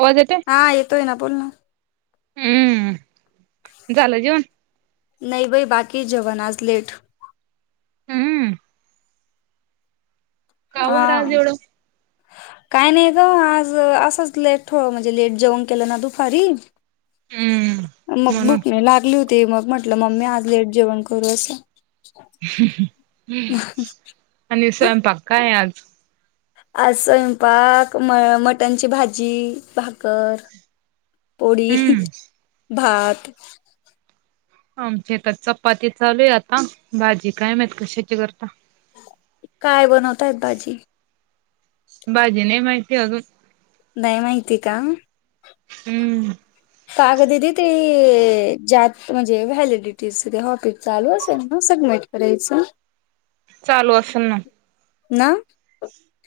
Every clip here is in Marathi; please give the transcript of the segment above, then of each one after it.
आवाज येतोय? हा येतोय ना बोल ना हम्म झालं जेवन नाही बाई बाकी जेवण आज लेट हम्म का हा बरं आज एवढ काय नाही ग आज असच लेट हो म्हणजे लेट जेवण केलं ना दुपारी हम्म मग म्हणून भूक नाही लागली होती मग म्हटलं मम्मी आज लेट जेवण करून असं आणि स्वयंपाक काय आज आज स्वयंपाक मटन ची भाजी भाकर पोळी हम्म भात आमच्याता चपाती चालू आहे आता भाजी कायमत कशाची करता काय बनवताय भाजी भाजी नाही माहिती अजून काय माहिती का हम्म काग दिदी ते ज्यात म्हणजे व्हॅलिडिटी हॉपिस चालू असेल ना सगळ नाही करायचं चालू असेल ना ना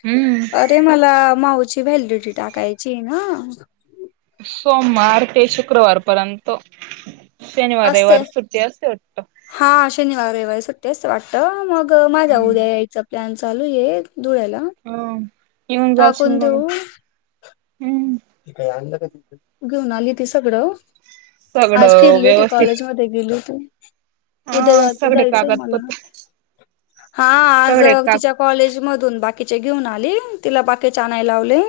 हम्म अरे मला माऊ त्याची व्हॅलेडी टी टाकायची ना सोमवार ते शुक्रवार पर्यंत शनिवार असते रविवार सुट्टी असते वाटतं रविवार सुट्टी असते वाटतं. मग माझा हम्म उद्या यायचा प्लॅन चालूये, धुळ्याला. हा येऊन जाशील टाकून म काय आणलं का [unintelligible] घेऊन आली ती सगळं. [unintelligible] आज सगळं फिरले होते व्यवस्थित कॉलेजमध्ये, गेली होती. उद्या हा जाय सगळे जायचंय मला. कागदपत्र हा आज सगळे काग तिच्या कॉलेज मधून बाक कीचे घेऊन आली. तिला बाकीचे आणायला लावले.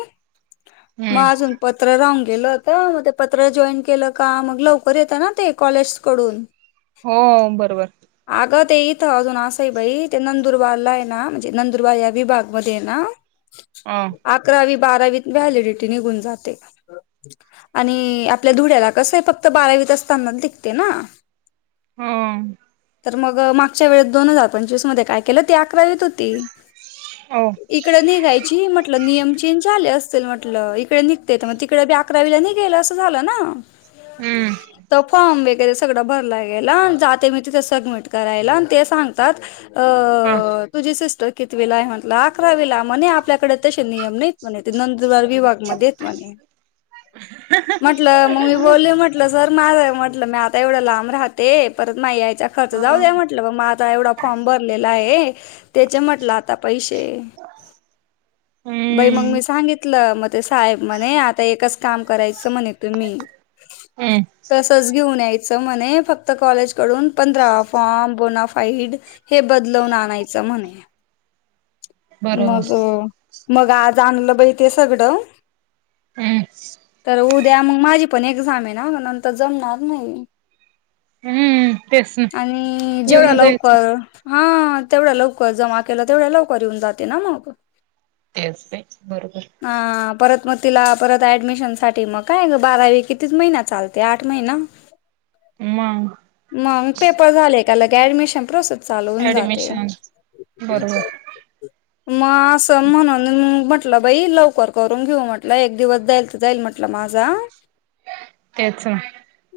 हम्म मग अजून पत्र राहू गेलं होत. मग ते पत्र जॉईन केलं का? मग लवकर येतं ना ते, कॉलेजस कडून. हो बरोबर. अगं, ते इथं अजून असं बाई, ते नंदुरबारलाय ना, म्हणजे नंदुरबार या विभागमध्येय ना अ अकरावी- बारावीत व्हॅलिडिटी निघून जाते. आणि आपल्या धुड्याला कसंय, फक्त बारावीत असताना दिघते ना. हम्म. तर मग, मागच्या वेळेत दोन हजार पंचवीस मध्ये काय केलं अकरावीत होती. ओ इकड निघायची, म्हटल नियम चेंज झाले असतील. म्हट टलं इकडे निघते. मग तिकडे बी अकरावीला निघेल, असं झालं ना. हम्म [unintelligible] त फॉर्म बी वगैरे सगळं भरला गेला न, जाते मी तिथे सबमिट करायला आण ते सांगतात अ हा तुझी सिस्ट र कितविला म्हटल, अकराविला. म्हने आपल्याकड तसे नियम नाही म्हणे ते नंतर धुळे विभाग मध्येेयत म्हणे. म्हटलं, मग मी बोलले म्हटलं सर, [unintelligible] म्हटलं मी आ एवढं लांब राहते. परत माई त्या खर्च हा जाऊ द्या. म्हटलं ब मग आता एवढा फॉर्म भरलेलाये जा त्याचे म्हटलं आता पैसे बाई, मग हम्म मी सांगितलं. मग ते साहेब म्हणे, आता एकच काम करायचं. म्हणे तुम्ही. हम्म तसच घेऊन याय सर म्हने फक्त कॉलेज कडून पंधरा फॉर्म, बोनाफाईड हे बदलवून आणायच. म्हणे. बरोबर मग, मग आज आणलं बाई ते सगड. हम् [unintelligible] द्या. मग माझी पण एक्झामय ना, म नंतर जमणार नाही. हम्म तेच ना आणि जेवढा येऊन जायचं लवकर हा तेवढ्या लवकर जमा केला, तेवढ्या लवकर येऊन जाते ना मग. तेच [unintelligible] हा. परत मग तिला परत ऍडमिशन साठी, मग काय बारावी कितीच महिना चालते, आठ महिना. मग मग पेपर झाले का लगे ऍडमिशन प्रोसे चालवून जाते. ऍडमिशन बरोबर [unintelligible] म अस म्हन [unintelligible] बाई लवकर करून घेऊ म्हटलं. एक दिवस जाईल तर जाईल म्हटलं माझा. [unintelligible] तेच ना.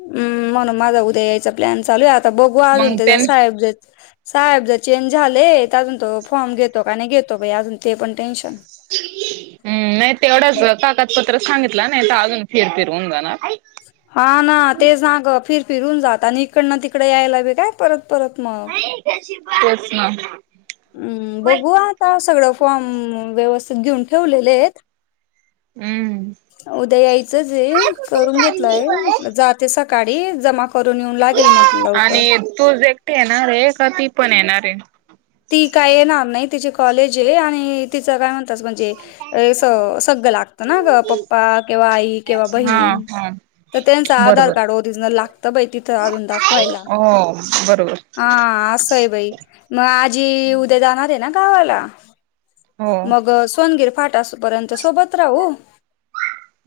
हम्म, म्हणून माझा उद्या यायचा प्लॅन चालूय, आता बघू, अजून मग तेजा त्यां साहेब जर साहेब जर चेंज झाले, अजून तो फॉर्म घेतो, का नाही घेतो. अजून ते पण टेन्शन. [unintelligible] हम्, नाही तेवढाच कागदपत्र सांगितलं नाही तर, अजून फिर फिर होऊन जाणार. हा ना, तेचना ग फिर फिर होऊन जात. आणि इकडन तिकड यायला बी काय परत परत मग [unintelligible] तेच ना. हम्म बघू आता सगळं फॉर्म, व्यवस्थित घेऊन ठेवलेलेयत. हम्म उद्या यायचंच. करून घेतलाय, म्हटलं जाते सकाळी. जमा क [inaudible] आणि तू एकटी येणारय, का? ती पण येणारय? ती काय येणार नाही तिची कॉलेज आहे आणि तिचं काय म्हण म्हणजे सगळं लागत ना ग पप्पा किंवा आई किंवा हा बहीण हा तर त्यांच आधार बरोबर कार्ड ओरिजिनल लागतं बाई तिथं अजून दाखवायला हो बरोबर हा हां आहे बाई मग आज उद्या जाणार आहे ना गावाला हो मग सग टपर्यंत सोबत राहू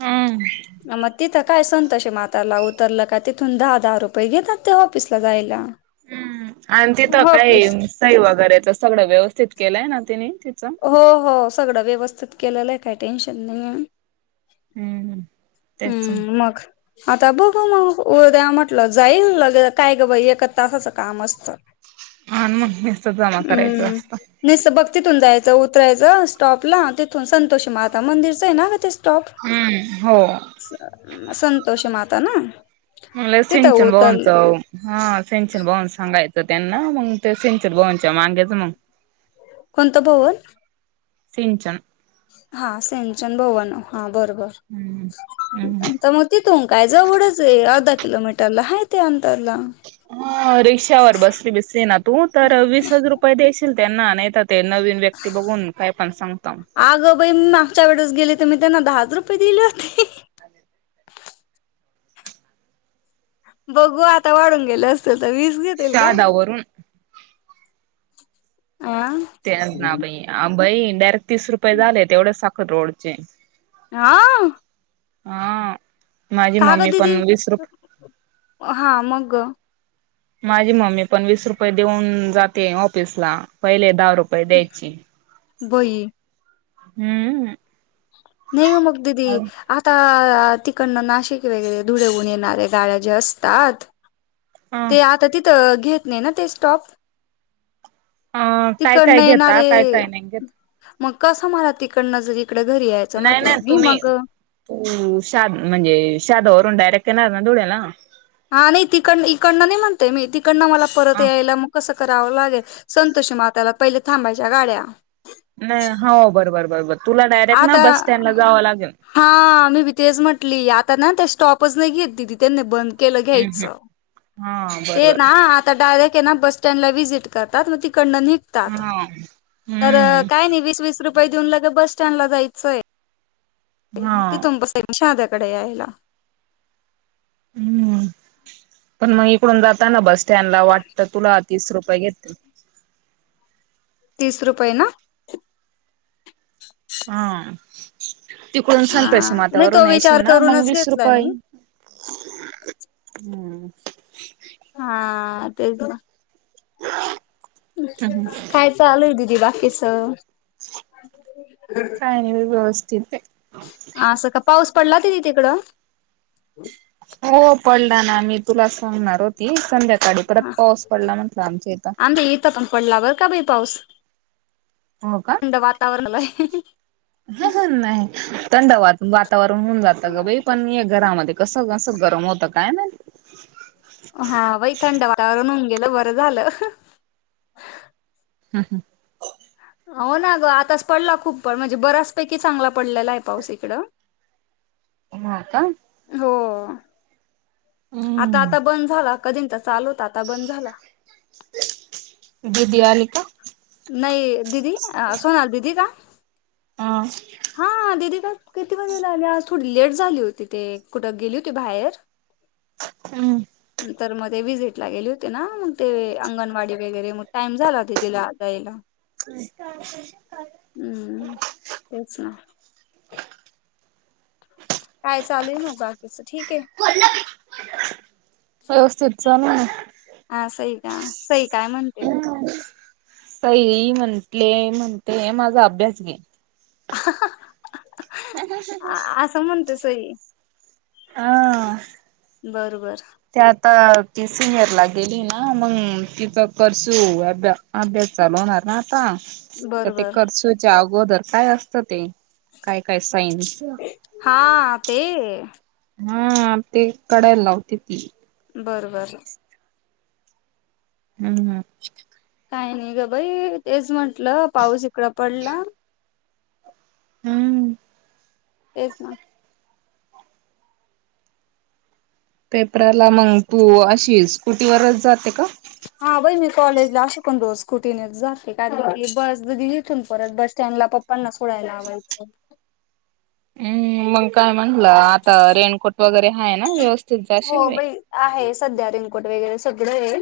हम्म मग तिथ काय संतसे माताराला उतरलं का तिथून दहा दहा रुपये घेतात ते ऑफिसला जायला हम्म आणि तिथं काय ऑफिस सई वगैरेच सगळं व्यवस्थित केलंय ना तिने तिचं हो हो सगळं व्यवस्थित केलेलं आहे काही टेन्शन नाही हम्म तेच हम्म मग आता बघ मग उद्या म्हटलं जाईल ल काय ग बा एका तासाचं काम असतं आणि मग नुसतं जमा करायचं हम्म असतं नाही तर बघते तिथून जायचं उतरायचं स्टॉपला तिथून संतोषी माता मंदिरचं आहे ना का टॉप हम्म हो संतोष माता ना म तिथं संचन उतरलं बवसव हा सेंचन बवन हंगात त्यांना मग ते सिंचर बवनच्या माांग्याच मग कोणतं भवन सेंचन हा सेंचन भवन हा हम्म हम्म बरोबर मग तिथून कायजवढंच अर्धा किलोमीटरला आहे ते अंतरला ह रिक्षावर बसली बिसली ना तू तर वीस हज रुपये दे्याशील त्यांना नाही ते नवीन व्यक्ती बघून काय पण सांगत आमच्या वेळेस गेले तर मी त्यांना दहाच रुपये दिले होते अ बघू आता वाढून गेले असतीलल तर वीस घेेतल काय शहादावरून अ तेच नाई भाई डायरेक्ट तीस रुपये झाले तेवढेच साखल रोडचे हा हा माझी का ग मम्मी पण दिदी वस रुप हा मग माझी मम्मी पण वीस रुपये देऊन जाते ऑफिसला पहिले दहा रुपये द्यायची बई हम्म ने मुगददी आता तिकडनं नाशिक वगैरे धुळेहून येणारे गाड्या जे असतात अ ते आता तिथं घेत नाही ना ते स्टॉप अ काय काय तिकडनं घेता येणारे काय काय नाही घेत मग कस मला तिकडनं जरी नाही नाही तुम्ही तू शा म्हणजे शादावरून डायरेक्ट तेणार ना धळेला हा नाही तिकड इकडनं नाही म्हणते मी तिकडनं मला परत ह यायला मग कसं करावं लागेल संतोष मात्याला पहिले थांबायच्या गाड्या नाही हो बरोबर बरोबर तुला डायरेक्ट ना आता बस स्टँडला जावं लागेल हा मी बितेज म्हण ली आता स्टॉपच नाही घेत त्यां बंद हम्म हा बरोबर ा न निघतात हा तर हम्म काय नाही वीस वस रुपये देऊन लगे ब स्टँड ला जायचंय हा ते तु स शाध्याकडे यायला हम्म पण मग इकडून जाताना बस स्टँडला वाटतं तुला तीस रुपये घेततील तीस रुपये ना हा. तिकडून हा संतोषी नाही तो मात्यावरून येशील विचार ना मग करूनच वीस घेतलाय रुपये. मी. हम्म. हा ते. ह. खायच आलूय दीदी बाकी स काय नाही व्यवस्थित आहे. असं का पाऊस पडला ति तिकडं. हो पडला ना मी तुला सांगणार होती संध्याका गडी परत पाऊस पडला म्हटलं आमच्या इथ. आमच्या इथं पण पडला बरं का बाई पाऊस थंड वातावरणला ह ह नाही थंडवातावरन. वातावरण होऊन जातं ग बाई पण हे घरामध्ये कसं कस गरम होत काय नाई. हा बाई थंड वाटावरून होऊन गेलं बरं झालं. हम् हम्. हो ना ग आताच पडला खूप पण म्हणजे बऱ्याच पैकी चांगला पडलेला आहे पाऊस इकडं. ह का हो आता आता बंद झाला कधी तर चालू होता. आता बंद झाला. ती आली का. नाही दिदी सोनाल दीदी का हा हा दीदी किती वाजेला आले आज थोडी लेट झाली होती ते कुठं गेली होती बाहेर हम्म. तर मध्ये व्हिजिट ला गेले होते ना मग ते अंगणवाडी वगैरे टाइम झाला होता तिला जायला. न हम्म तेच ना. काय चालू ये बाकीच ठीक आहे. सला [inaudible] हा सई का सई काय म्हणते. सई म्हटले म्हणते माझा अभ्यास घे. असं म्हणते सई. हा. बरोबर. ते आता ती सिनियरला गेली ना मग तिचा करसू आभ्यास. अभ्यास चालू होणार ना आता तर ते बरोबर कर्सूच्या अगोदर काय असतं ते काय काय साईन्स. हा ते हा ते कडायला लावते ती. बरं बरं. हम्म हम्म. काही नाही ग बाई तेच म्हंटलं पाऊस इकड पडला. हम्म तेच ना. पेपराला मग तू अशी स्कुटीवरच जाते का. हा बई मी कॉलेजला अस पण रोज स्कुटीने जाते कारण बस घथून परत बस स्टॅनला पप्पांना सोडायला लावायचं. मग काय म्हंलं आता रेनकोट वगैरे हायना व्यवस्थित हो जाशील. बाई आहे सध्या रेनकोट वगैरे सगळ ये.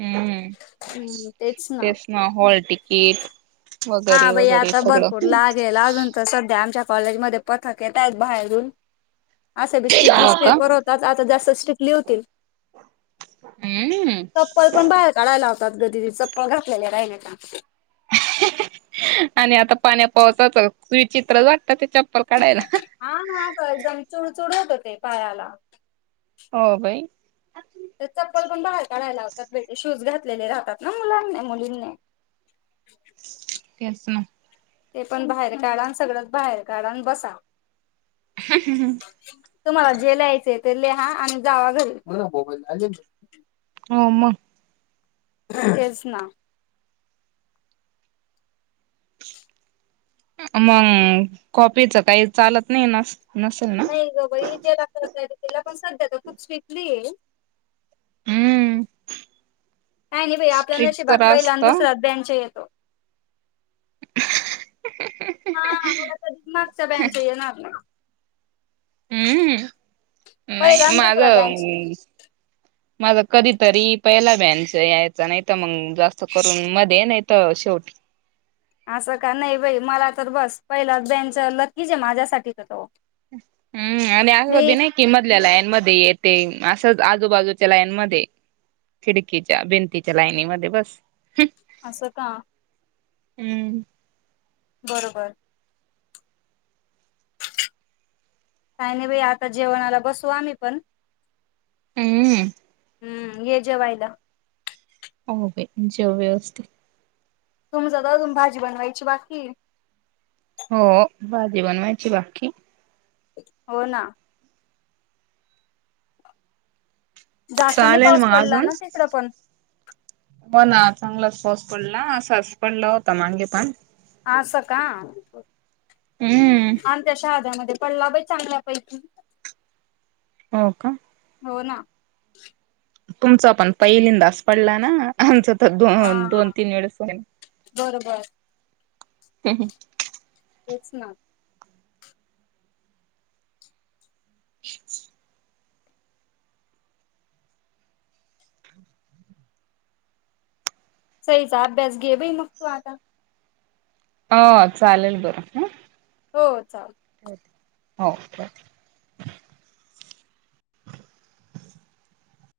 हम्म तेच ना. तेचना हॉल टिकिट. हा बई आता भरपूर लागेल अजून तर सध्या आमच्या कॉलेज म पथक येतय बाहेरून असे बी सिकली हो का स्टेपर होतात आता जास्त हो हम्म चप्पल पण बाहेर काढायला त गती चप्पल घातलेले रा आहे ना का आणि आता पाण्या पावचाच विचित्र जट हा हा एकदम चुडचुड होत हो ते पायाला हो भाई तर चप्पल पण बाहेर काढायला लातात भेट शूज घातलेले राहतात ना मुलांनी मुलींनी [inaudible] तेच ना ते पण बाहेर काढा सगळंच बाहेर काढून बसा [inaudible] तुम्हाला जे लिहायचे ते लिहा आणि जावा घरी होम ेज ना मग कॉपीच काही चालत नाही नास नाही ग बाई जेत तिला पण सध्या का खूप स्विक्टली ये हम्म नाही नाही बा आपल्या स्ट्रिक नशिबात तर पहिला आणि असत दुसरा्याच बँच येतो हा मला कधी मागच्या बँच आहे ना आपला हम्म पहिला नाही आणि दुसरा माझं बेंच [unintelligible] [inaudible] माझा कधीतरी पहिला बॅनच यायचा नाही तर मग जास्त करून मध्ये नाही तर शेवटी [inaudible] असं का नाही बाई मला तर बस पहिलाच बँनच लकीच आहे माझ्यासाठीच त हम्म आणि असी नाही कि मधल्या लायन मध्ये येते असंच आजूबाजूच्या लाईनमध्येध्ये खिडकीच्या भिंतीच्या लाईनीमध्ये बस असं का हम्म बरोबर काही नाही बाई आता जेवणाला बसू आम्ही पण हम्म हम्म हे जेवायला हो का जेव व्यवस्थ तुम ज भाजी बनवायची बाकी हो भाजी बनवायची बाकी हो ना जास्त नाही चालेल पाऊस मग पडला अजून ना तिकडं पण म ना चांगलंचपस्त पडला असस पडला होता मांगेपण अस का हम्म आणि त्याच्या आधार पणला बा चांगल्या पैकी हो का हो ना तुमचा पण पहिलींदाास पडला ना आमचा तर दो हा दोन तीन वेळेस बरोबर हम् ह तेच ना [inaudible] सहीचा बस गे भाई मुख तो आता अ चालेल बरं ह हो चाल हो हो [unintelligible]